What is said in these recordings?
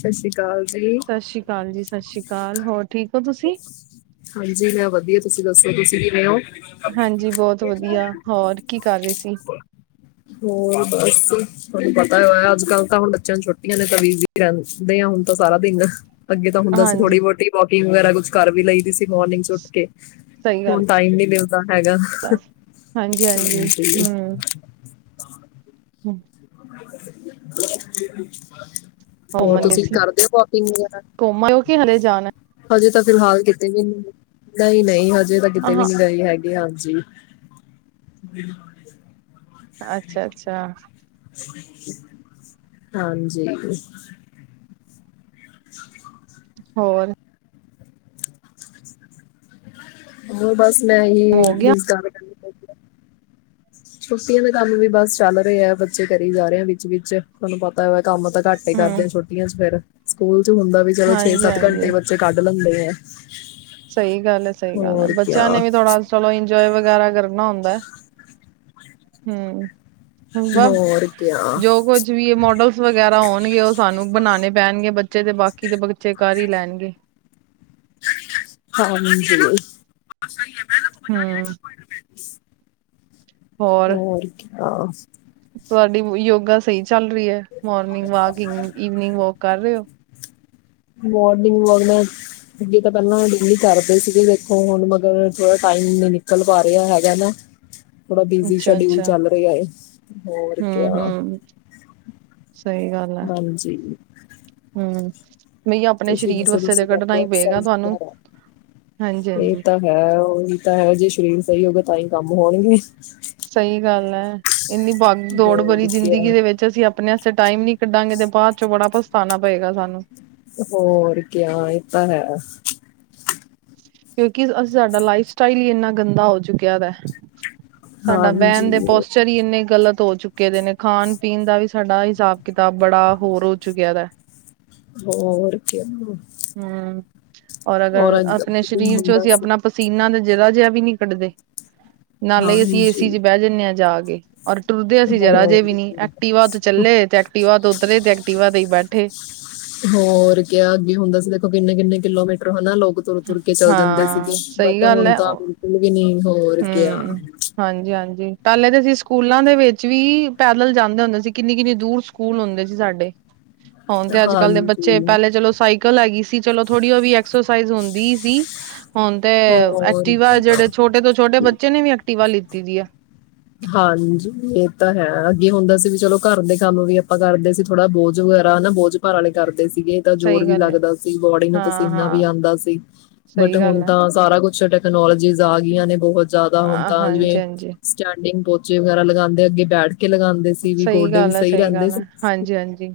ਸਸ ਰੀ ਕਾਲ ਜੀ। ਸਸ਼ ਰੀ ਕਾਲ ਜੀ, ਸਸ਼ ਰੀ ਕਾਲ ਹੋਰ ਠੀਕ ਹੋ ਤੁਸੀਂ? ਹਾਂਜੀ ਮੈਂ ਵਧੀਆ ਤੁਸੀਂ ਦੱਸੋ ਤੁਸੀਂ ਕਿਵੇਂ ਓ। ਹਾਂਜੀ ਬੋਤ ਵਧੀਆ ਹੋਰ ਕੀ ਕਰ ਰਹੇ ਸੀ। ਹੋਰ ਬਸ। ਤੁਹਾਨੂੰ ਪਤਾ ਆ ਅੱਜ-ਕੱਲ ਤਾਂ ਹੁਣ ਬੱਚਿਆਂ ਛੋਟੀਆਂ ਨੇ ਤਾਂ ਬੀਜ਼ੀ ਰਹਿੰਦੇ ਆ ਹੁਣ ਤਾਂ ਸਾਰਾ ਦਿਨ ਅੱਗੇ ਹੁੰਦਾ ਸੀ ਥੋੜੀ ਹਾਂਜੀ ਬੋਤੀ ਵਾਕਿੰਗ ਵਗੈਰਾ ਕੁਛ ਕਰ ਵੀ ਲਈ ਦੀ ਸੀ ਮੋਰਨਿੰਗ ਚ ਉੱਠ ਕੇ, ਸਹੀ ਗੱਲ ਹੁਣ ਟਾਈਮ ਨੀ ਮਿਲਦਾ ਹੈਗਾ ਆ। ਹਾਂਜੀ। ਹੂੰ [inaudible] ਹੋਰ ਘੁੰਮਣ ਗਏ ਤੁਸੀਂ ਸੀ ਕਰਦੇ ਹੋ ਵੋਕਿੰਗ ਵਗੈਰਾ। ਘੁੰਮ ਆਇਓ ਕਿ ਹਲੇ ਜਾਣਾ ਹਜੇ ਤਾਂ ਫਿਲਹਾਲ ਕਿਤੇ ਵੀ ਨੀ, ਨਈ-ਨਈ ਹਜੇ ਤਾਂ ਕਿਤੇ ਵੀ ਹਾਂ ਨਈ ਗਈ ਹੈਗੀ। ਗੇ ਹਾਂਜੀ। ਅੱਛਾ ਅੱਛਾ। [inaudible] ਹਾਂਜੀ। [inaudible] ਹੋਨ ਹੋਰ ਬਸ ਮੈਂ ਹੀ ਹੋ ਗਿਆ ਮਿਸ ਕਾਲ ਕਰਨੀ ਪੈ ਗੀ। [inaudible] ਛੁੱਟੀਆਂ ਦਾ ਕੰਮ ਵੀ ਬਸ ਚੱਲ ਰਹੇ ਆ ਬੱਚੇ ਕਰੀ ਜਾ ਰਹੇ ਆ ਵਿੱਚ-ਵਿੱਚ ਤੁਹਾਨੂੰ ਪਤਾ ਉਹ ਕੰਮ ਤਾਂ ਘੱਟ ਘੱਟ ਈ ਹਮ ਕਰਦੇ ਛੋਟੀਆਂ ਚ ਫੇਰ ਸਕੂਲ ਚ ਹੁੰਦਾ ਵੀ ਚਲੋ ਛ- ਹਾਂਜੀ ਸੱਤ ਹਾਂਜੀ ਘੰਟੇ ਬੱਚੇ ਕੱਢ ਲੈਂਦੇ ਨੇ। ਸਹੀ ਗੱਲ ਐ, ਸਹੀ ਗੱਲ ਐ, ਬੱਚਿਆਂ ਨੇ ਵੀ ਥੋੜਾ ਚਲੋ ਇੰਜੋਏ ਵਗੈਰਾ ਕਰਨਾ ਹੁੰਦਾ। ਹੂੰ ਬਸ ਹੋਰ ਕਿਆ ਜੋ ਕੁਝ ਜਿਵੇ ਵੀ ਇਹ ਮੋਡਲਸ ਵਗੈਰਾ ਹੋਣਗੇ ਉਹ ਸਾਨੂੰ ਬਣਾਣੇ ਪੈਣਗੇ, ਬੱਚੇ ਤੇ ਬਾਕੀ ਦੇ ਬੱਚੇ ਕਰ ਈ ਲੈਣਗੇ। ਹਾਜੀ ਓ, ਬੋਤ ਸਹੀ ਐ ਫੇਰ ਹੂੰ ਹੋਰ ਕੀ ਬਸ। ਤੁਆਡੀ ਯੋਗਾ ਸਹੀ ਚੱਲ ਰਹੀ ਹੈ, ਮੋਰਨਿੰਗ ਵਾਕ, ਈਵ-ਈਵਨਿੰਗ ਵਾਕ ਕਰ ਰਹੇ ਓ? ਮੋਨਿੰਗ ਵਾਕ ਤਾ ਯੋਗਾ ਤਾਂ ਪਹਿਲਾਂ ਡੇਲੀ ਕਰਦੇ ਸੀਗੇ ਦੇਖੋ ਹੁਣ ਮਗਰ ਥੋੜਾ ਟਾਈਮ ਨੀ ਨਿਕਲ ਪਾ ਰਿਹਾ ਹੈਗਾ ਨਾ। ਥੋੜਾ ਬਿਜੀ ਅੱਛਾ ਸ਼ਡਿਊਲ ਅੱਛਾ ਚੱਲ ਰਿਹਾ ਐ, ਹੋਰ ਹਮ ਕਿਆ। ਹਮ ਹਾਂਜੀ। ਹੂੰ ਨਈ ਆਪਣੇ ਤੁਸੀਂ ਸਰੀਰ ਦੱਸੋ ਵਾਸਤੇ 'ਤੇ ਤੁਸੀਂ ਕੱਢਣਾ ਕਰਦੇ ਹੋ ਈ ਪੇਗਾ ਐਕਸਰਸਾਈਜ਼ ਤੁਹਾਨੂੰ, ਵਗੈਰਾ ਇਹ ਹਾਂਜੀ-ਹਾਂਜੀ। ਤਾਂ ਹੈ ਉਹੀ ਤਾਂ ਹੈ ਜੇ ਸਰੀਰ ਸਈ ਹੋਏਗਾ ਤਾਂ ਈ ਕੰਮ ਹੋਣਗੇ। ਸਈ ਗੱਲ ਐ ਇੰਨੀ ਭਗ ਦੌੜ ਹੋਰ ਭਰੀ ਜ਼ਿੰਦਗੀ ਕਿਆ ਦੇ ਵਿੱਚ ਅਸੀਂ ਆਪਣੇ ਵਸਤੇ ਟਾਈਮ ਨੀ ਕੱਢਾਂਗੇ 'ਤੇ ਬਾਅਦ ਚੋਂ ਬੜਾ ਪਛਤਾਨਾ ਪਏਗਾ ਸਾਨੂੰ। ਹੋਰ ਕੇਆ ਏ ਤਾਂ ਹੈ ਆ। ਕਿਉਕਿ ਅ ਸਾਡਾ ਲਾਈਫ ਸਟਾਈਲ ਈ ਇੰਨਾ ਗੰਦਾ ਹੋ ਚੁੱਕਿਆ ਦਾ ਐ। ਸਾਡਾ ਬੈਨ ਹਾਂਜੀ ਦੇ ਪੋਸ ਚਰ ਈ ਇੰਨੇ ਗ਼ਲਤ ਹੋ ਚੁੱਕੇ ਦੇ ਨੇ ਖਾਣ ਪੀਣ ਦਾ ਵੀ ਸਾਡਾ ਹਿਸਾਬ ਕਿਤਾਬ ਬੜਾ ਹੋਰ ਹੋ ਚੁੱਕਿਆ ਦਾ ਐ। ਹੋਰ ਕੇਆ। ਹੂੰ ਔਰ ਅਗਰ ਆਪਣੇ ਦਿਨ ਸਰੀਰ ਚੋਂ ਹੁੰਦਾ ਅਸੀਂ ਸੀ ਆਪਣਾ ਪਸੀਨਾ ਦਾ ਜਰਾ ਜੇਆ ਵੀ ਨੀ ਕੱਢਦੇ, ਨਾਲੇ ਈ ਅਸੀਂ ਏ ਸੀ ਹਾਂਜੀ 'ਚ ਬੈ ਜਾਂਨੇ ਆ ਜਾ ਕੇ। ਔਰ ਟੁਰਦੇ ਅਸੀ ਜਰਾ ਜੇ ਹੋਰ ਵੀ ਨੀ ਕਿਆ। ਐਕਟੀਵਾ ਤੋਂ ਚੱਲੇ 'ਤੇ ਐਕਟੀਵਾ ਤੋਂ ਉਤਰੇ 'ਤੇ ਐਕਟੀਵਾ 'ਤੇ ਈ ਬੈਠੇ। ਹੋਰ ਕੇਆ ਅੱਗੇ ਹੁੰਦਾ ਸੀ ਦੇਖੋ ਕਿੰਨੇ-ਕਿੰਨੇ ਕਿਲੋਮੀਟਰ ਹਨਾ ਲੋਕ ਤੁਰ-ਤੁਰ ਕੇ ਚੱਲ ਜਾਂਦੇ ਸੀਗੇ ਹਾਂ ਸਹੀ ਬਟ ਗੱਲ ਹੁਣ ਹੈ ਤਾਂ ਬਿਲਕੁੱਲ ਵੀ ਨੀ ਹੋਰ ਕਿਆ। ਹਾਂਜੀ-ਹਾਂਜੀ ਪਹਿਲੇ 'ਤੇ ਅਸੀਂ ਸਕੂਲਾਂ ਦੇ ਵਿੱਚ ਵੀ ਪੈਦਲ ਜਾਂਦੇ ਹੁੰਦੇ ਸੀ ਕਿੰਨੀ-ਕਿੰਨੀ ਦੂਰ ਸ ਕੂਲ ਹੁੰਦੇ ਸੀ ਸਾਡੇ। ਹੁਣ 'ਤੇ ਅੱਜ-ਕੱਲ ਦੇ ਬੱਚੇ ਹਾਂਜੀ ਪਹਿਲੇ ਚਲੋ ਸਾਈਕਲ ਹੈਗੀ ਸੀ ਚਲੋ ਥੋੜੀ ਓ ਵੀ ਐਕਸਰਸਾਈਜ਼ ਹੁੰਦੀ ਈ ਸੀ। ਹੁਣ 'ਤੇ ਹੋਰ ਕਿਆ। ਐਕਟੀਵਾ ਜਿਹੜੇ ਛੋਟੇ ਤੋਂ ਛੋਟੇ ਬੱਚੇ ਨੇ ਵੀ ਐਕਟੀਵਾ ਲਿੱਤੀ ਦੀ ਐ। ਹਾਂਜੀ ਏ ਤਾਂ ਹੈ ਅੱਗੇ ਹੁੰਦਾ ਸੀ ਵੀ ਚਲੋ ਘਰ ਦੇ ਕੰਮ ਵੀ ਆਪਾਂ ਕਰਦੇ ਸੀ ਥੋੜਾ ਬੋਝ ਵਗੈਰਾ ਹਨਾ ਬੋਝ ਘਰ ਆਲੇ ਕਰਦੇ ਸੀਗੇ ਤਾਂ ਜੋੋਰ ਸਹੀ ਵੀ ਗੱਲ ਹੈ ਲੱਗਦਾ ਸੀ, ਬੋਡੀ ਨੂੰ ਪਸੀਨਾ ਹਾਂ-ਹਾਂ ਵੀ ਆਂਦਾ ਸੀ ਬਟ ਸਹੀ ਗੱਲ ਹੁਣ ਹੈ ਤਾਂ ਸਾਰਾ ਕੁਛ ਟੈ ਕਨੋਲੋਜੀਸ ਆ ਗਈਆਂ ਨੇ ਬਹੁਤ ਜਿਆਦਾ ਹੁਣ ਅ ਤਾਂ ਜਿਵੇਂ ਹਾਂਜੀ-ਹਾਂਜੀ ਚਾਂਡਿੰਗ ਪੋਚੇ ਵਗੈਰਾ ਲਗਾਂਦੇ ਅੱਗੇ ਬੈਠ ਕੇ ਲਗਾ ਸਈ ਗੱਲ ਐ, ਸਈ ਗੱਲ ਐ ਹਾਂਜੀ-ਹਾਂਜੀ,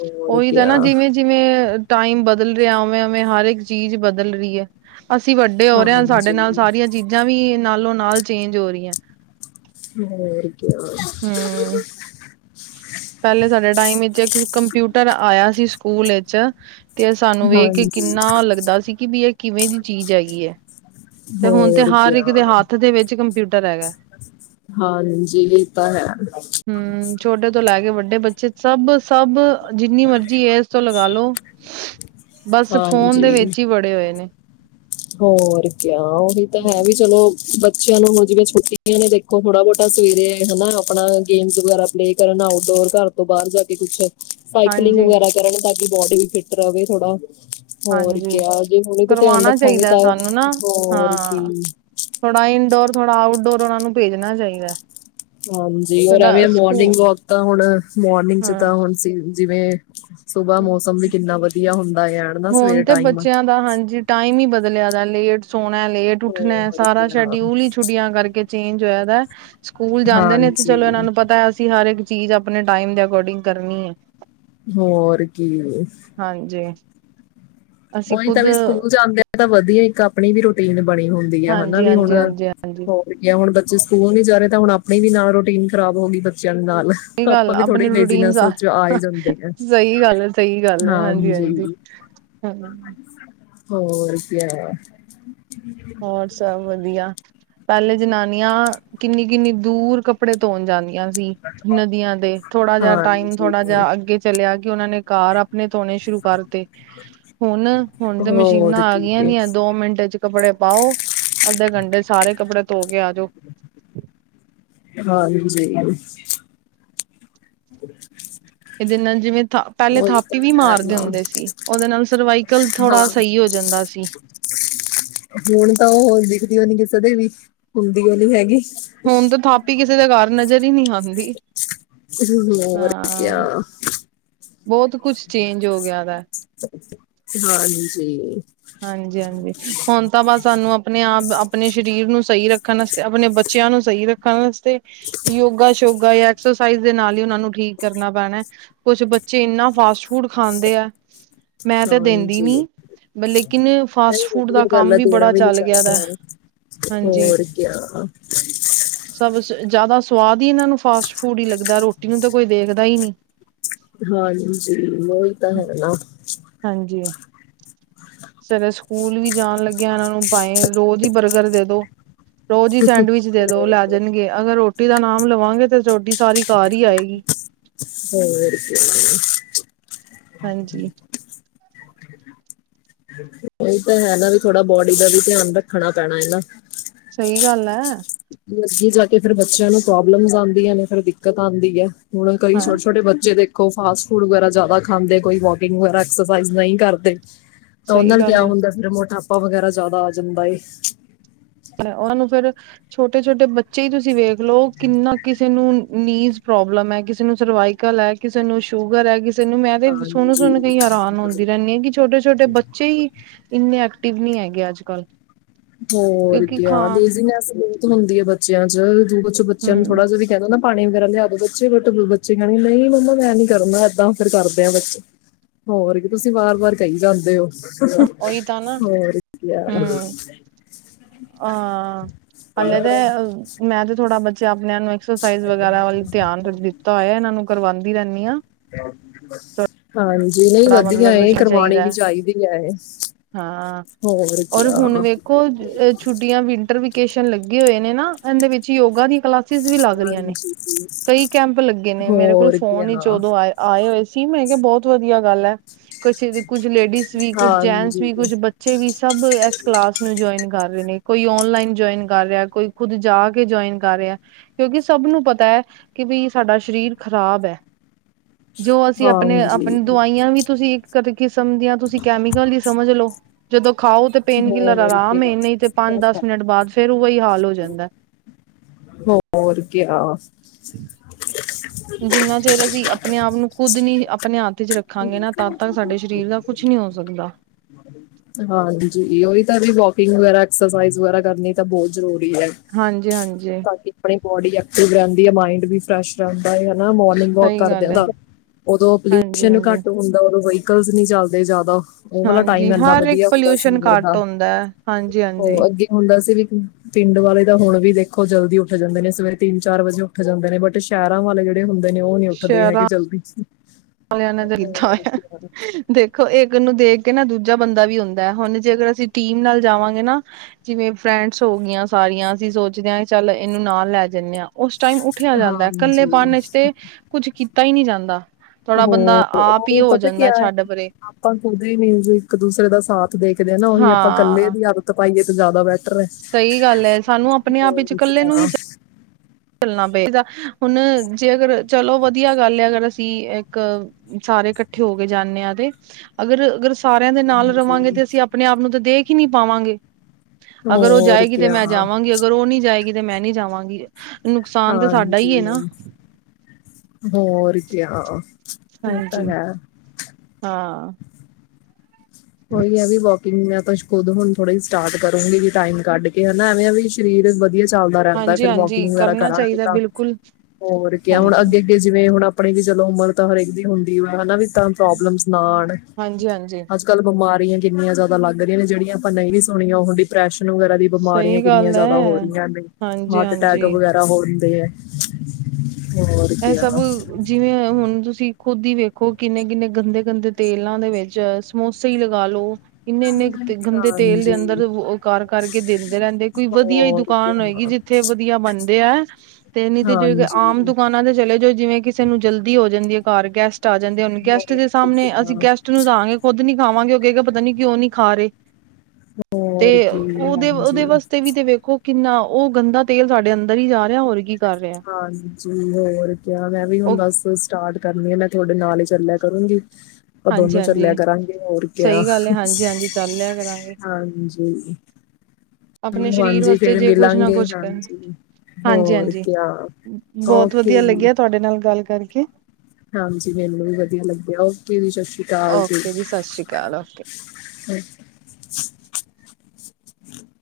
ਹੋਰ ਉਹੀ ਤਾਂ ਕਿਆ ਨਾ ਜਿਵੇਂ ਜਿਵੇਂ ਟਾਈਮ ਬਦਲ ਰੇਆ ਉਵੇਂ-ਉਵੇਂ ਹਰ ਏਕ ਚੀਜ਼ ਬਦਲ ਰੀ ਏ। ਅਸੀਂ ਵੱਡੇ ਹੋ ਰੇ ਆ ਸਾਡੇ ਹਾਂਜੀ ਨਾਲ ਸਾਰੀਆਂ ਚੀਜ਼ਾਂ ਵੀ ਨਾਲੋਂ ਨਾਲ ਚੇਂਜ ਹੋ ਰੀ ਐ। ਹੋਰ ਕਿਆ। ਹੂੰ। ਪਹਿਲੇ ਸਾਡੇ ਟਾਈਮ ਵਿੱਚ ਇੱਕ ਕੰਪਿਊਟਰ ਆਇਆ ਸੀ ਸਕੂਲ ਵਿਚ 'ਤੇ ਸਾਨੂੰ ਵੇਖ ਕੇ ਹਾਂਜੀ ਕਿੰਨਾ ਲੱਗਦਾ ਸੀ ਕਿ ਵੀ ਏ ਕਿਵੇਂ ਦੀ ਚੀਜ਼ ਹੈਗੀ ਐ 'ਤੇ ਹੁਣ 'ਤੇ ਹੋਰ ਹਰ ਕਿਆ ਇੱਕ ਦੇ ਹੱਥ ਦੇ ਵਿੱਚ ਕੰਪਿਊਟਰ ਹੈਗਾ। ਹਾਂਜੀ ਏ ਤਾਂ ਹੈ। ਹੂੰ ਛੋਟੇ ਤੋਂ ਲੈ ਕੇ ਵੱਡੇ ਬੱਚੇ ਸਭ-ਸਭ ਜਿੰਨੀ ਮਰਜ਼ੀ ਏਜ਼ ਤੋਂ ਲਗਾਲੋ ਬਸ ਫ਼ੋਨ ਦੇ ਹਾਂਜੀ ਵਿੱਚ ਈ ਵੜੇ ਹੋਏ ਨੇ। ਹੋਰ ਕੇਆ ਉਹੀ ਤਾਂ ਹੈ ਵੀ ਚਲੋ ਬੱ ਚਿਆਂ ਨੂੰ ਮੁਜਵੇ ਛੁੱਟੀਆਂ ਨੇ ਦੇਖੋ ਥੋੜਾ-ਬੋਤਾ ਸਵੇਰੇ ਹਨਾ ਆਪਣਾ ਗੇਮਜ਼ ਵਗੈਰਾ ਪਲੇਅ ਕਰਨ, ਆਊਟਡੋਰ ਘਰ ਤੋਂ ਬਾਹਰ ਜਾ ਕੇ ਕੁਛ ਸਾਈਕਲਿੰਗ ਹਾਂਜੀ-ਹਾਂਜੀ, ਵਗੈਰਾ ਕਰਨ ਤਾਂ ਕਿ ਬੋਡੀ ਵੀ ਫਿਟ ਰਵੇ ਥੋੜਾ। ਹੋਰ ਕੇਆ ਜੇ ਹੁਣੇ ਤੋਂ ਧਿਆਨ ਕਰਵਾਣਾ ਰੱਖਾਂਗੇ ਚਾਹੀਦਾ ਤਾਂ ਸਾਨੂੰ ਨਾ ਹੋਰ ਹਾਂ, ਕੀ। ਥੋੜਾ ਇਨਡੋਰ, ਥੋੜਾ ਆਊਟਡੋਰ ਉਨਾਂ ਨੂੰ ਭੇਜਣਾ ਚਾਈਦਾ। ਹਾਂਜੀ ਔਰ ਐਵੇਂ ਆ ਮੋਰਨਿੰਗ ਵਾਕ ਤਾਂ ਹੁਣ ਮੋਰਨਿੰਗ 'ਚ ਹਾਂ, ਤਾਂ ਹੁਣ ਸੀ ਜਿਵੇਂ ਸੁਬਾ ਮੌਸਮ ਵੀ ਕਿੰਨਾ ਵਧੀਆ ਹੁੰਦਾ ਆ। ਹਨਾ ਹੁਣ ਸਵੇਰ 'ਤੇ ਟਾਈਮ ਬੱਚਿਆਂ ਦਾ, ਹਾਂਜੀ ਟਾਈਮ ਈ ਬਦਲਿਆ ਦਾ ਲੇਟ ਸੋਣਾ, ਲੇਟ ਉੱਠਣਾ ਹੋਰ ਸਾਰਾ ਕਿਆ ਸ਼ਡਿਊਲ ਈ ਛੁੱਟੀਆਂ ਕਰਕੇ ਚੇਂਜ ਹੋਇਆ ਦਾ, ਸਕੂਲ ਜਾਂਦੇ ਨੇ 'ਤੇ ਚਲੋ ਏਨਾਂ ਹਾਂਜੀ ਨੂੰ ਪਤਾ ਅਸੀਂ ਹਰ ਇੱਕ ਚੀਜ਼ ਆਪਣੇ ਟਾਈਮ ਦੇ ਅਕੋਰਡਿੰਗ ਕਰਨੀ ਏ। ਹੋਰ ਕੀ ਏ? ਹਾਂਜੀ। ਅਸੀਂ ਓਈ ਤਾਂ ਖੁਦ ਵੀ ਸਕੂਲ ਜਾਂਦੇ ਆ ਤਾਂ ਵਧੀਐ, ਇੱਕ ਆਪਣੀ ਵੀ ਰੂਟੀਨ ਬਣੀ ਹੁੰਦੀ ਆ, ਹਨਾ ਹਾਂਜੀ ਵੀ ਹੁਣ ਹਾਂਜੀ ਹਾਂਜੀ ਹਾਂਜੀ ਹੋਰ ਗਿਆ ਹੁਣ ਬੱਚੇ ਸਕੂਲ ਨੀ ਜਾ ਰੇ ਤਾਂ ਹੁਣ ਅਪਣੀ ਵੀ ਨਾਲ ਰੋਟੀਨ ਖਰਾਬ ਹੋ ਗੀ ਬੱਚਿਆਂ ਦੇ ਨਾਲ। ਸਹੀ ਗੱਲ ਆਪਾਂ ਵੀ ਅਪਣੀ ਥੋੜੀ ਰੂਟੀਨ ਲੇਜ਼ੀਨੈਸ ਸਾ ਚ ਆ ਹੀ ਜਾਂਦੇ ਆ ਸਹੀ ਗੱਲ ਐ, ਸਹੀ ਗੱਲ ਐ। ਹਾਂਜੀ, ਹਾਂਜੀ। ਹਾਂ। ਹੋਰ ਕਿਆ ਹੋਰ ਸਭ ਵਧੀਆ। ਪੈਲੇ ਜਨਾਨੀਆਂ ਕਿੰਨੀ-ਕਿੰਨੀ ਦੂਰ ਕੱਪੜੇ ਧੋਣ ਜਾਂਦੀਆਂ ਸੀ ਨਦੀਆਂ ਤੇ, ਥੋੜਾ ਜਾ ਟਾਈਮ ਹਾਂਜੀ ਥੋੜਾ ਜਾ ਅੱਗੇ ਚਲਿਆ ਕਿ ਓਨਾ ਨੇ ਕਾਰ ਅਪ ਣੇ ਧੋਣੇ ਸ਼ੁਰੂ ਕਰਤੇ। ਹੁਣ, ਹੁਣ ਤੇ ਮਸ਼ੀਨਾਂ ਹੋਰ ਆ ਗੀਆਂ ਕੀ ਦੀਆਂ, ਦੋ ਮਿੰਟ ਏਚ ਕੱਪੜੇ ਆਓ, ਅੱਧੇ ਘੰਡੇ ਚ ਸਾਰੇ ਕੱਪੜੇ ਧੋ ਕੇ ਆ ਜੋ। ਹਾਂਜੀ। ਬੁਰ [inaudible] ਇਹਦੇ ਨਾਲ ਜਿਵੇਂ ਥ ਪੈਲੇ ਥਾਪੀ ਤਾਂ ਵੀ ਹੈ ਮਾਰਦੇ ਨਾ ਹੁੰਦੇ ਸੀ, ਓਹਦੇ ਨਾਲ ਸਰਵਾਈਕਲ ਹਾਂ ਥੋੜਾ ਸਹੀ ਹੋ ਜਾਂਦਾ ਸੀ। ਹੁਣ ਤਾਂ ਓਹ ਦਿਖਦੀਓ ਨੀ ਕਿਸੇ ਦੇ ਵੀ, ਹੁੰਦੀ ਓਹ ਨੀ ਹੈਗੀ। ਹੁਣ ਤੇ ਥਾਪੀ ਕਿਸੇ ਦਾ ਘਰ ਨਜ਼ਰ ਈ ਨੀ ਆਂਦੀ। ਹਂ ਹੋਰ ਕਿਆ ਬੌਤ ਕੁਛ ਚੇਂਜ ਹੋ ਗਿਆ ਵੈ। ਹਾਂਜੀ। ਹਾਂਜੀ-ਹਾਂਜੀ, ਹੁਣ ਤਾਂ ਬਸ ਸਾਨੂੰ ਅਪਣੇ-ਆਪ ਅਪਣੇ ਸਰੀਰ ਨੂੰ ਸਹੀ ਰੱਖਣ ਅਸਤੇ ਅਪਣੇ ਬੱ ਚਿਆਂ ਨੂੰ ਸਹੀ ਰੱਖਣ ਅਸਤੇ ਯੋਗਾ ਯੋਗਾ ਯਾ ਐਕਸਰਸਾਈਜ਼ ਦੇ ਨਾਲ ਈ ਉਹਨਾ ਨੂੰ ਠੀਕ ਕਰਨਾ ਪੈਣੈ। ਕੁਛ ਬੱਚੇ ਇੰਨਾ ਫਾਸਟ-ਫੂਡ ਖਾਂਦੇ ਐ, ਮੈਂ ਤੇ ਦਿੰਦੀ ਹਾਂਜੀ ਨੀ। ਬ ਲੇਕਿਨ ਨਹੀਂ ਫਾਸਟ-ਫੂਡ ਦਾ ਵਧੀਆ ਗੱਲ ਕੰਮ ਆ ਵੀ ਦੇਣਾ ਬੜਾ ਨੀ ਚੱਲ ਗਿਆ ਦੈ। ਚਾਹੀਦਾ ਹੋਰ ਕਿਆ। ਸਭ ਜੈਦਾ ਸਵਾਦ ਈ ਇਹਨਾਂ ਨੂੰ ਫਾਸਟ-ਫੂਡ ਈ ਲੱਗਦੈ ਰੋਟੀ ਨੂੰ ਤਾਂ ਕੋਈ ਦੇਖਦਾ ਈ ਨੀ। ਹਾਂਜੀ, ਓਹੀ ਤਾਂ ਹੈ ਨਾ। ਹਾਂਜੀ। ਸਵਰੇ ਸਕੂਲ ਵੀ ਜਾਣ ਲੱਗਿਆ ਇਹਨਾਂ ਨੂੰ ਭਾਏਂ ਰੋਜ਼ ਈ ਬਰਗਰ ਦੇ ਦੋ। ਰੋਜ਼ ਈ ਸੈਂਡਵਿਚ ਦੇ ਦੋ ਹੋਰ ਲੈ ਕਿਆ ਜਾਣਗੇ। ਅਗਰ ਰੋਟੀ ਦਾ ਨਾਮ ਲਵਾਂਗੇ ਤਾਂ ਰੋਟੀ ਸਾਰੀ ਕਾਰ ਈ ਆਏਗੀ। ਹੋਰ ਕਿਆ। ਹਾਂਜੀ। ਓਹੀ ਤਾਂ ਹੈ ਨਾ, ਵੀ ਥੋੜਾ ਬੋਡੀ ਦਾ ਵੀ ਧਿਆਨ ਰੱਖਣਾ ਪੈਣਾ ਏ ਨਾ। ਸਹੀ ਗੱਲ ਐ। ਅੱਗੇ ਜਾ ਕੇ ਫੇਰ ਬੱਚਿਆਂ ਨੂੰ ਪ੍ਰੋਬਲਮਸ ਆਂਦੀਆਂ ਨੇ ਫੇਰ ਓ ਦਿੱਕਤ ਆਂਦੀ ਐ। ਹੁਣ ਕਈ ਹਾਂ। ਛੋਟੇ-ਛੋਟੇ ਬੱਚੇ ਦੇਖੋ ਫਾਸਟ-ਫੂਡ ਵਗੈਰਾ ਜਾਦਾ ਖਾਂਦੇ ਕੋਈ ਵੋ ਕਿੰਗ ਵੈਗਾਰਾ ਐਕਸਸਾਈਜ਼ ਨਈ ਕਰਦੇ ਤਾਂ ਓ ਸਹੀ ਨਾਲ ਗੱਲ ਕਿਆ ਹੈ। ਹੁੰਦਾ ਫਿਰ ਮੋਟਾ ਪਾ ਵਗੈਰਾ ਜੈਦਾ ਆ ਜਾਂਦਾ ਏ। ਤੇ ਓਨਾ ਨੂੰ ਫੇਰ ਛੋਟੇ-ਛੋਟੇ ਬੱਚੇ ਈ ਤੁਸੀਂ ਵੇਖ ਲੋ ਕਿੰਨਾ ਕਿਸੇ ਨੂੰ ਨੀਜ਼ ਪ੍ਰੋਬਲਮ ਐ, ਕਿਸੇ ਨੂੰ ਸਰਵਾਈਕਲ ਐ ਕਿਸੇ ਨੂੰ ਸ਼ੂਗਰ ਐ, ਕਿਸ ਸੇ ਨੂੰ ਮੈਂ ਤੇ ਸੁਣ-ਸੁਣ ਕੇ ਈ ਹੈਰਾਨ ਹਾਂਜੀ ਹੁੰਦੀ ਰੈਨੀ ਆ ਕੀ ਛੋਟੇ-ਛੋਟੇ ਬੱਚੇ ਈ ਏਨੇ ਐਕਟਿਵ ਨੀ ਹੈਗੇ ਅੱਜ-ਕੱਲ੍ਹ। ਹੋਰ ਕਿਉਂਕਿ ਕਿਆ ਖਾਂ ਲੇਜ਼ੀਨੈਸ ਬੋਤ ਹੁੰਦੀ ਐ ਬੱਚਿਆਂ ਚ, ਜੇੜੇ ਚ ਬੱਚੇਆਂ ਨੂੰ ਹੂੰ ਥੋੜ੍ਹਾ ਜਾ ਵੀ ਕੈਦੋ ਨਾ ਪਾਣੀ ਵਗੈਰਾ ਲਿਆ ਦੋ ਬੱਚੇ, ਅੱਗੋ ਬੱਚੇ ਕੈਨਗੇ ਨਈ ਮੰਮਾ ਮੈਂ ਨੀ ਕਰਨਾ ਏਦਾਂ ਫੇਰ ਕਰਦੇ ਆ ਬੱਚੇ। ਹੋਰ ਕੀ ਤੁਸੀਂ ਵਾਰ-ਵਾਰ ਕਈ ਜਾਂਦੇ ਓ, ਉਹੀ ਤਾਂ ਨਾ ਹੋਰ ਕਿਆ। ਆ ਹਲੇ ਤੇ ਮੈਂ ਤੇ ਥੋੜਾ, ਬੱਚੇ ਆਪਣਿਆਂ ਨੂੰ ਐਕਸਰਸਾਈਜ਼ ਵਗੈਰਾ ਵੱਲ ਧਿਆਨ ਦਿੱਤਾ ਹੋਇਆ, ਏਨਾਂ ਨੂੰ ਕਰਵਾਂਦੀ ਰੈਨੀ ਆ। ਹਾਂਜੀ, ਨਈ ਥੋੜਾ ਵਧੀਆ ਮਤਲਬ ਏ ਕਰਵਾਣੀ ਚਾਹੀਦਾ ਵੀ ਚਾਈਦੀ ਐ ਏ ਹਾਂ, ਹੋਰ ਔਰ ਕਿਆ ਹੁਣ ਵੇ ਕੁਝ ਛੁੱਟੀਆਂ ਵਿੰਟਰ ਵੈਕੇਸ਼ਨ ਲੱਗੇ ਹੋਏ ਨੇ ਨਾ, ਏਂਦੇ ਵਿੱਚ ਯੋਗਾ ਦੀਆਂ ਕਲਾ ਸ਼ਿਸ ਵੀ ਲੱਗ ਰੀਆਂ ਨੇ, ਹਾਂਜੀ ਕਈ ਕੈਂਪ ਲੱਗੇ ਨੇ ਮੇਰੇ ਕੋਲ ਹੋਰ ਕਿਆ ਫੋਨ ਈ ਚ ਉਦੋਂ ਆਇ ਆਏ ਹੋਏ ਸੀ, ਮੈਂ ਕਿਆ ਬੋਤ ਵਧੀਆ ਗੱਲ ਐ। ਕੁਛ ਕੁੱਝ ਲੇਡੀਜ਼ ਵੀ, ਕੁੱਝ ਜੈਂਟਸ ਹਾਂਜੀ ਵੀ, ਕੁੱਝ ਬੱ ਚੇ ਵੀ ਸਭ ਐਸ ਕਲਾਸ ਨੂੰ ਜੁਆਇਨ ਕਰ ਰੇ ਨੇ, ਕੋਈ ਓਨਲਾਈਨ ਜੁਆਇਨ ਕਰ ਰਿਆ ਕੋਈ ਖੁੱਦ ਜਾ ਕੇ ਜੁਆਇਨ ਕਰ ਰਿਆ। ਕਿਓਕੇ ਸਬ ਨੂੰ ਪਤੈ ਕੇ ਬੀ ਸਾਡਾ ਸਰੀਰ ਖ਼ਰਾਬ ਐ। ਜੋ ਅਸੀਂ ਆਪਣੇ ਆਪ ਹਾਂਜੀ ਨੀਆਂ ਵੀ ਤੁਸੀਂ ਇੱਕ ਕਿਸਮ ਦੀਆਂ, ਤੁਸੀਂ ਕੈਮੀਕਲ ਈ ਸਮਝ ਲੋ, ਜਦੋਂ ਖਾਓ ਤੇ ਪੇਨ ਕਿਲਰ ਹੋਰ ਆਰਾਮ ਕਿਆ ਏ ਨਈ ਤੇ ਪੰਜ, ਦਸ ਮਿੰਟ ਬਾਦ ਫੇਰ ਵੋਈ ਹਾਲ ਹੋ ਜਾਂਦੈ। ਹੋਰ ਕਿਆ। ਜਿੰਨਾ ਚਿਰ ਅਸੀਂ ਆਪਣੇ ਆਪ ਨੂੰ ਖੁੱਦ ਨੀ ਆਪਣੇ ਹੱਥ ਚ ਰੱਖਾਂਗੇ ਨਾ, ਤਦ ਤੱਕ ਸਾਡੇ ਸਰੀਰ ਦਾ ਕੁਛ ਨੀ ਹੋ ਸਕਦਾ। ਹਾਂਜੀ। ਜੀ, ਏ ਓਈ ਤਾਂ ਵੀ ਵੋਕਿੰਗ ਵਗੈਰਾ, ਐਕਸਰਸਾਈਜ਼ ਵਗੈਰਾ ਕਰਨੀ ਤਾਂ ਬੋਤ ਜ਼ਰੂਰੀ ਐ। ਹਾਂਜੀ-ਹਾਂਜੀ। ਆਪਣੀ ਬੋਡੀ ਐਕਟਿਵ ਰੈਂਦੀ ਐ, ਮਾਇੰਡ ਵੀ ਫਰੈਸ਼ ਰੈਂਦਾ ਹਨਾ, ਮੋਰਨਿੰਗ ਵੋਕ ਸਹੀ ਗੱਲ ਏ ਕਰਦਿਆਂ ਓਦੋਂ ਪੋਲਿਊਸ਼ਨ ਹਾਂਜੀ-ਹਾਂਜੀ। ਹਾਂਜੀ ਘੱਟ ਹੁੰਦਾ, ਉ ਕਲਸ ਨੀ ਚੱਲਦੇ ਜਾਦਾ। ਹਾਂਜੀ, ਹਰ ਇੱਕ ਪੋਲਿਊਸ਼ਨ ਘੱਟ ਹੁੰਦਾ, ਹਾਂਜੀ-ਹਾਂਜੀ। ਹੁਣ ਵੈਸੇ ਵੀ ਕੀ ਪਿੰਡ ਵਾਲੇ ਤਾਂ ਹੁਣ ਵੀ ਦੇਖੋ ਜਲਦੀ ਉੱਠ ਜਾਂਦੇ ਨੇ, ਸਵੇਰੇ ਤਿੰਨ-ਚਾਰ ਵਜੇ ਉੱਠ ਜਾਂਦੇ ਨੇ ਬਟ ਸ਼ੈਰਾਂ ਵਾਲੇ ਜੇੜੇ ਹੁੰਦੇ ਨੇ ਓ ਨੀ ਉੱਠਦੇ ਹੈਗੇ, ਜਲਦੀ। [inaudible] ਲਿੱਦਾਂ ਹੋਰ ਹੋਇਆ ਕੀ ਹਾਲ ਹੈ? ਦੇਖੋ ਇੱਕ ਨੂੰ ਦੇਖ ਕੇ ਨਾ ਦੂਜਾ ਬੰਦਾ ਵੀ ਹੁੰਦਾ, ਹੁਣ ਜਦੋਂ ਅਸੀਂ ਟੀਮ ਨਾਲ ਜਾਵਾਂਗੇ ਨਾ ਜਿਵੇਂ ਫਰੈਂਡਸ ਹੋਗੀਆਂ ਸਾਰੀਆਂ, ਅਸੀਂ ਸੋਚਦੇ ਆ, ਚੱਲ ਏਨੂੰ ਨਾਲ ਲੈ ਜਾਂਨੇ ਆ ਓਸ ਟਾਈਮ ਉੱਠਿਆ ਜਾਂਦਾ, ਕੱਲੇਪਨ ਹਾਂਜੀ 'ਚ ਤੇ ਕੁੱਝ ਕੀਤਾ ਈ ਨੀ ਜਾਂਦਾ। ਥੋੜਾ ਬੰਦਾ ਹੋਰ ਓ ਆਪ ਹੀ ਵੀ ਹੋ ਪਤਾ ਜਾਂਦਾ ਕਿਆ ਏ। ਛੱਡ ਪਰੇ ਆਪਾਂ ਖੁੱਦ ਈ ਮੀਂਜ ਇਕ ਦੂਸਰੇ ਦਾ ਸਾਥ ਦੇਖਦੇ ਆ ਨਾ, ਓਹੀ ਆਪਾਂ ਕੱਲੇ ਦੀ ਆ ਤ ਪਾਈਏ ਤੇ ਜਾਦਾ ਬੈਟਰ ਐ। ਸਈ ਗੱਲ ਐ, ਸਾਨੂੰ ਆਪਣੇ-ਆਪ ਵਿਚ ਕੱਲੇ ਨੂੰ ਈ ਜਾ ਚੱਲਣਾ ਪਏਗਾ, ਹੁਣ ਜੇ ਅਗਰ ਚਲੋ ਵਧੀਆ ਗੱਲ ਐ ਅਗਰ ਅਸੀਂ, ਇੱਕ ਸਾਰੇ ਕੱਠੇ ਹੋ ਕੇ ਜਾਂਨੇ ਆ ਤੇ। ਅਗਰ-ਅਗਰ ਸਾਰੇਆਂ ਦੇ ਨਾਲ ਰਵਾਂਗੇ ਤੇ ਅਸੀਂ ਆਪਣੇ ਆਪ ਨੂੰ ਤਾਂ ਦੇਖ ਈ ਨੀ ਪਾਵਾਂਗੇ। ਅਗਰ ਓ ਹੋਰ ਜਾਏਗੀ ਤੇ ਕਿਆ ਮੈਂ ਹਾਂਜੀ ਜਾਵਾਂਗੀ, ਅਗਰ ਓ ਨੀ ਜਾਏਗੀ ਤੇ ਮੈਂ ਨੀ ਜਾਵਾਂਗੀ। ਹੋਰ ਕਿਆ ਨੁਕਸਾਨ ਤਾਂ ਸਾਡਾ ਈ ਏ ਨਾ। ਹਾਂਜੀ ਹੋਰ ਕਿਆ। ਇਹ ਹਾਂਜੀ, ਤਾਂ ਹੈ ਹਾਂ। ਉਹੀ ਹੈ ਵੀ ਵੋਕਿੰਗ, ਮੈਂ ਤਾਂ ਖੁਦ ਹੁਣ ਥੋੜਾ ਸਟਾਰਟ ਕਰੂੰਗੀ ਵੀ ਟਾਈਮ ਕੱਢ ਕੇ ਹਨਾ ਐਵੇਂ, ਐਂਵੇ ਵੀ ਸਰੀਰ ਵਧੀਆ ਚੱਲਦਾ ਰਹਿੰਦਾ ਹਾਂਜੀ ਫੇਰ ਵੋਕਿੰਗ ਹਾਂਜੀ ਵਗੈਰਾ ਕਰਨਾ ਕਰਾਂਗੇ ਚਾਹੀਦਾ ਤਾਂ, ਬਿਲਕੁਲ ਹੋਰ ਕਯਾ ਹੁਣ ਹਾਂਜੀ। ਅੱਗੇ ਜਿਵੇਂ ਹੁਣ ਆਪਣੀ ਵੀ ਚਲੋ ਉਮਰ ਤਾਂ ਹਰੇਕ ਦੀ ਹੁੰਦੀ ਹੋ ਹਨਾ ਵੀ ਤਾਂ ਪ੍ਰੋਬਲਮਸ ਨਾ ਆਣ। ਹਾਂਜੀ, ਹਾਂਜੀ ਕੱਲ ਬਿਮਾਰੀਆਂ ਕਿੰਨੀਆ ਜ਼ਿਆਦਾ ਲਗ ਰੀਆਂ ਨੇ ਜਿਹੜੀਆਂ ਆਪਾਂ ਨਹੀਂ ਸੁਣੀਆਂ ਉਹ ਵੀ ਡਿਪ੍ਰੈਸ਼ਨ ਵਗੈਰਾ ਦੀ ਬਿਮਾਰੀਆਂ ਸਹੀ ਕਿੰਨੀਆਂ ਗੱਲ ਜ਼ਿਆਦਾ ਹੋ ਹੈ ਰਹੀਆਂ ਨੇ, ਹਾਂਜੀ ਹਾਰਟ ਅਟੈਕ ਹਾਂਜੀ ਵਗੈਰਾ ਹੋ ਹੁੰਦੇ ਹੈ। ਹੋਰ ਇਹ ਕਿਆ ਸਬ ਜਿਵੇਂ ਹੁਣ ਤੁਸੀਂ ਖੁੱਦ ਈ ਵੇਖੋ ਕਿੰਨੇ- ਕਿੰਨੇ ਗੰਦੇ, ਗੰਦੇ ਤੇਲਾਂ ਦੇ ਵਿੱਚ ਸਮੋਸੇ ਈ ਲਗਾਲੋ ਇੰਨੇ-ਇੰਨੇ ਗੰਦੇ ਤੇਲ ਦੇ ਹਾਂਜੀ ਅੰਦਰ ਔ ਕਰ ਕਰਕੇ ਦਿੰਦੇ ਰਹਿੰਦੇ, ਕੋਈ ਵਧੀਆ ਈ ਹੋਰ ਦੁਕਾਨ ਕਿਆ ਹੋਏਗੀ ਜਿਥ ਥੇ ਵਧੀਆ ਬਣਦੇ ਐ ਤੇ ਨਹੀਂ ਤੇ ਜੇ ੜੀ ਤੇ ਹਾਂਜੀ ਆਮ ਦੁਕਾਨ ਨਾ ਤੇ ਚਲੇ ਜਾ ਜਾਓ ਕਿਸੇ ਨੂੰ ਜਲਦੀ ਹੋ ਜਾਂਦੀ ਐ, ਘਰ ਗੈਸਟ ਆ ਜਾਂਦੇ ਹੂਣ ਗੈਸਟ ਹੋਰ ਦੇ ਸਾਹਮਣੇ ਅਸੀਂ ਕਿਆ ਗੈਸਟ ਟ ਨੂੰ ਦਾੰਗੇ ਖੁਦ ਨੀ ਖਾਵਾਂਗੇ ਔ ਕੇ ਗਾ ਪਤਾ ਨੀਉਂ ਨਹੀਂ ਖਾ ਰਹੇ। ਤੇ ਹੋਰ ਕੀ ਉਹਦੇ, ਉਹਦੇ ਹਾਂਜੀ ਵਾਸਤੇ ਵੀ ਤੇ ਵੇਖੋ [inaudible] ਕਿੰਨਾ ਔਹ ਗੰਦਾ ਤੇਲ ਸਾਡੇ ਅੰਦਰ ਈ ਜਾ ਰਿਹਾ ਹੋਰ ਕੀ ਕਰ ਰੇਆ। ਹਾਂਜੀ, ਹੋਰ ਕਿਆ ਮੈਂ ਵੀ ਹੁਣ ਉਹ ਬੱਸ, ਵਸ ਸਟਾਰਟ ਕਰਨੀ ਆ, ਮੈਂ ਥੋਡੇ ਨਾਲ ਹੀ ਚੱਲੈਯ ਕਰੂੰਗੀ। ਪਾਂ ਦੋਨੋ ਚੱਲਿਆ ਹਾਂਜੀ-ਹਾਂਜੀ ਕਰਾਂਗੇ ਹੋਰ ਕਯਾ, ਸਹੀ ਗੱਲ ਹੈ ਹਾਂਜੀ-ਹਾਂਜੀ ਚੱਲ ਲਿਆ ਕਰਾਂਗੇ ਹਾਂਜੀ। ਆਪਣੇ ਸਰੀਰ ਹਾਂਜੀ ਵਾਸਤੇ ਫੇਰ ਜੇ ਕੁਛ ਨਾ ਮਿਲਾਂਗੇ ਕੁਛ ਕਰਨ ਹਾਂਜੀ ਹਾਂਜੀ, ਹੋਰ ਹਾਂਜੀ ਕਿਆ ਬੋਹਤ ਓਕੇ ਵਧੀਆ ਜੀ ਲੱਗਿਆ ਤੁਹਾਡੇ ਨਾਲ ਗੱਲ ਕਰਕੇ। ਹਾਂਜੀ ਮੈਨੂੰ ਵੀ ਵਧੀਆ ਲੱਗਿਆ, ਓਕੇ ਵੀ ਸਸ਼ਿ ਸ਼ੀ ਔਕੇ ਜੀ ਸਸ਼ਿ ਰੀਕਾਲ ਔਕੇ।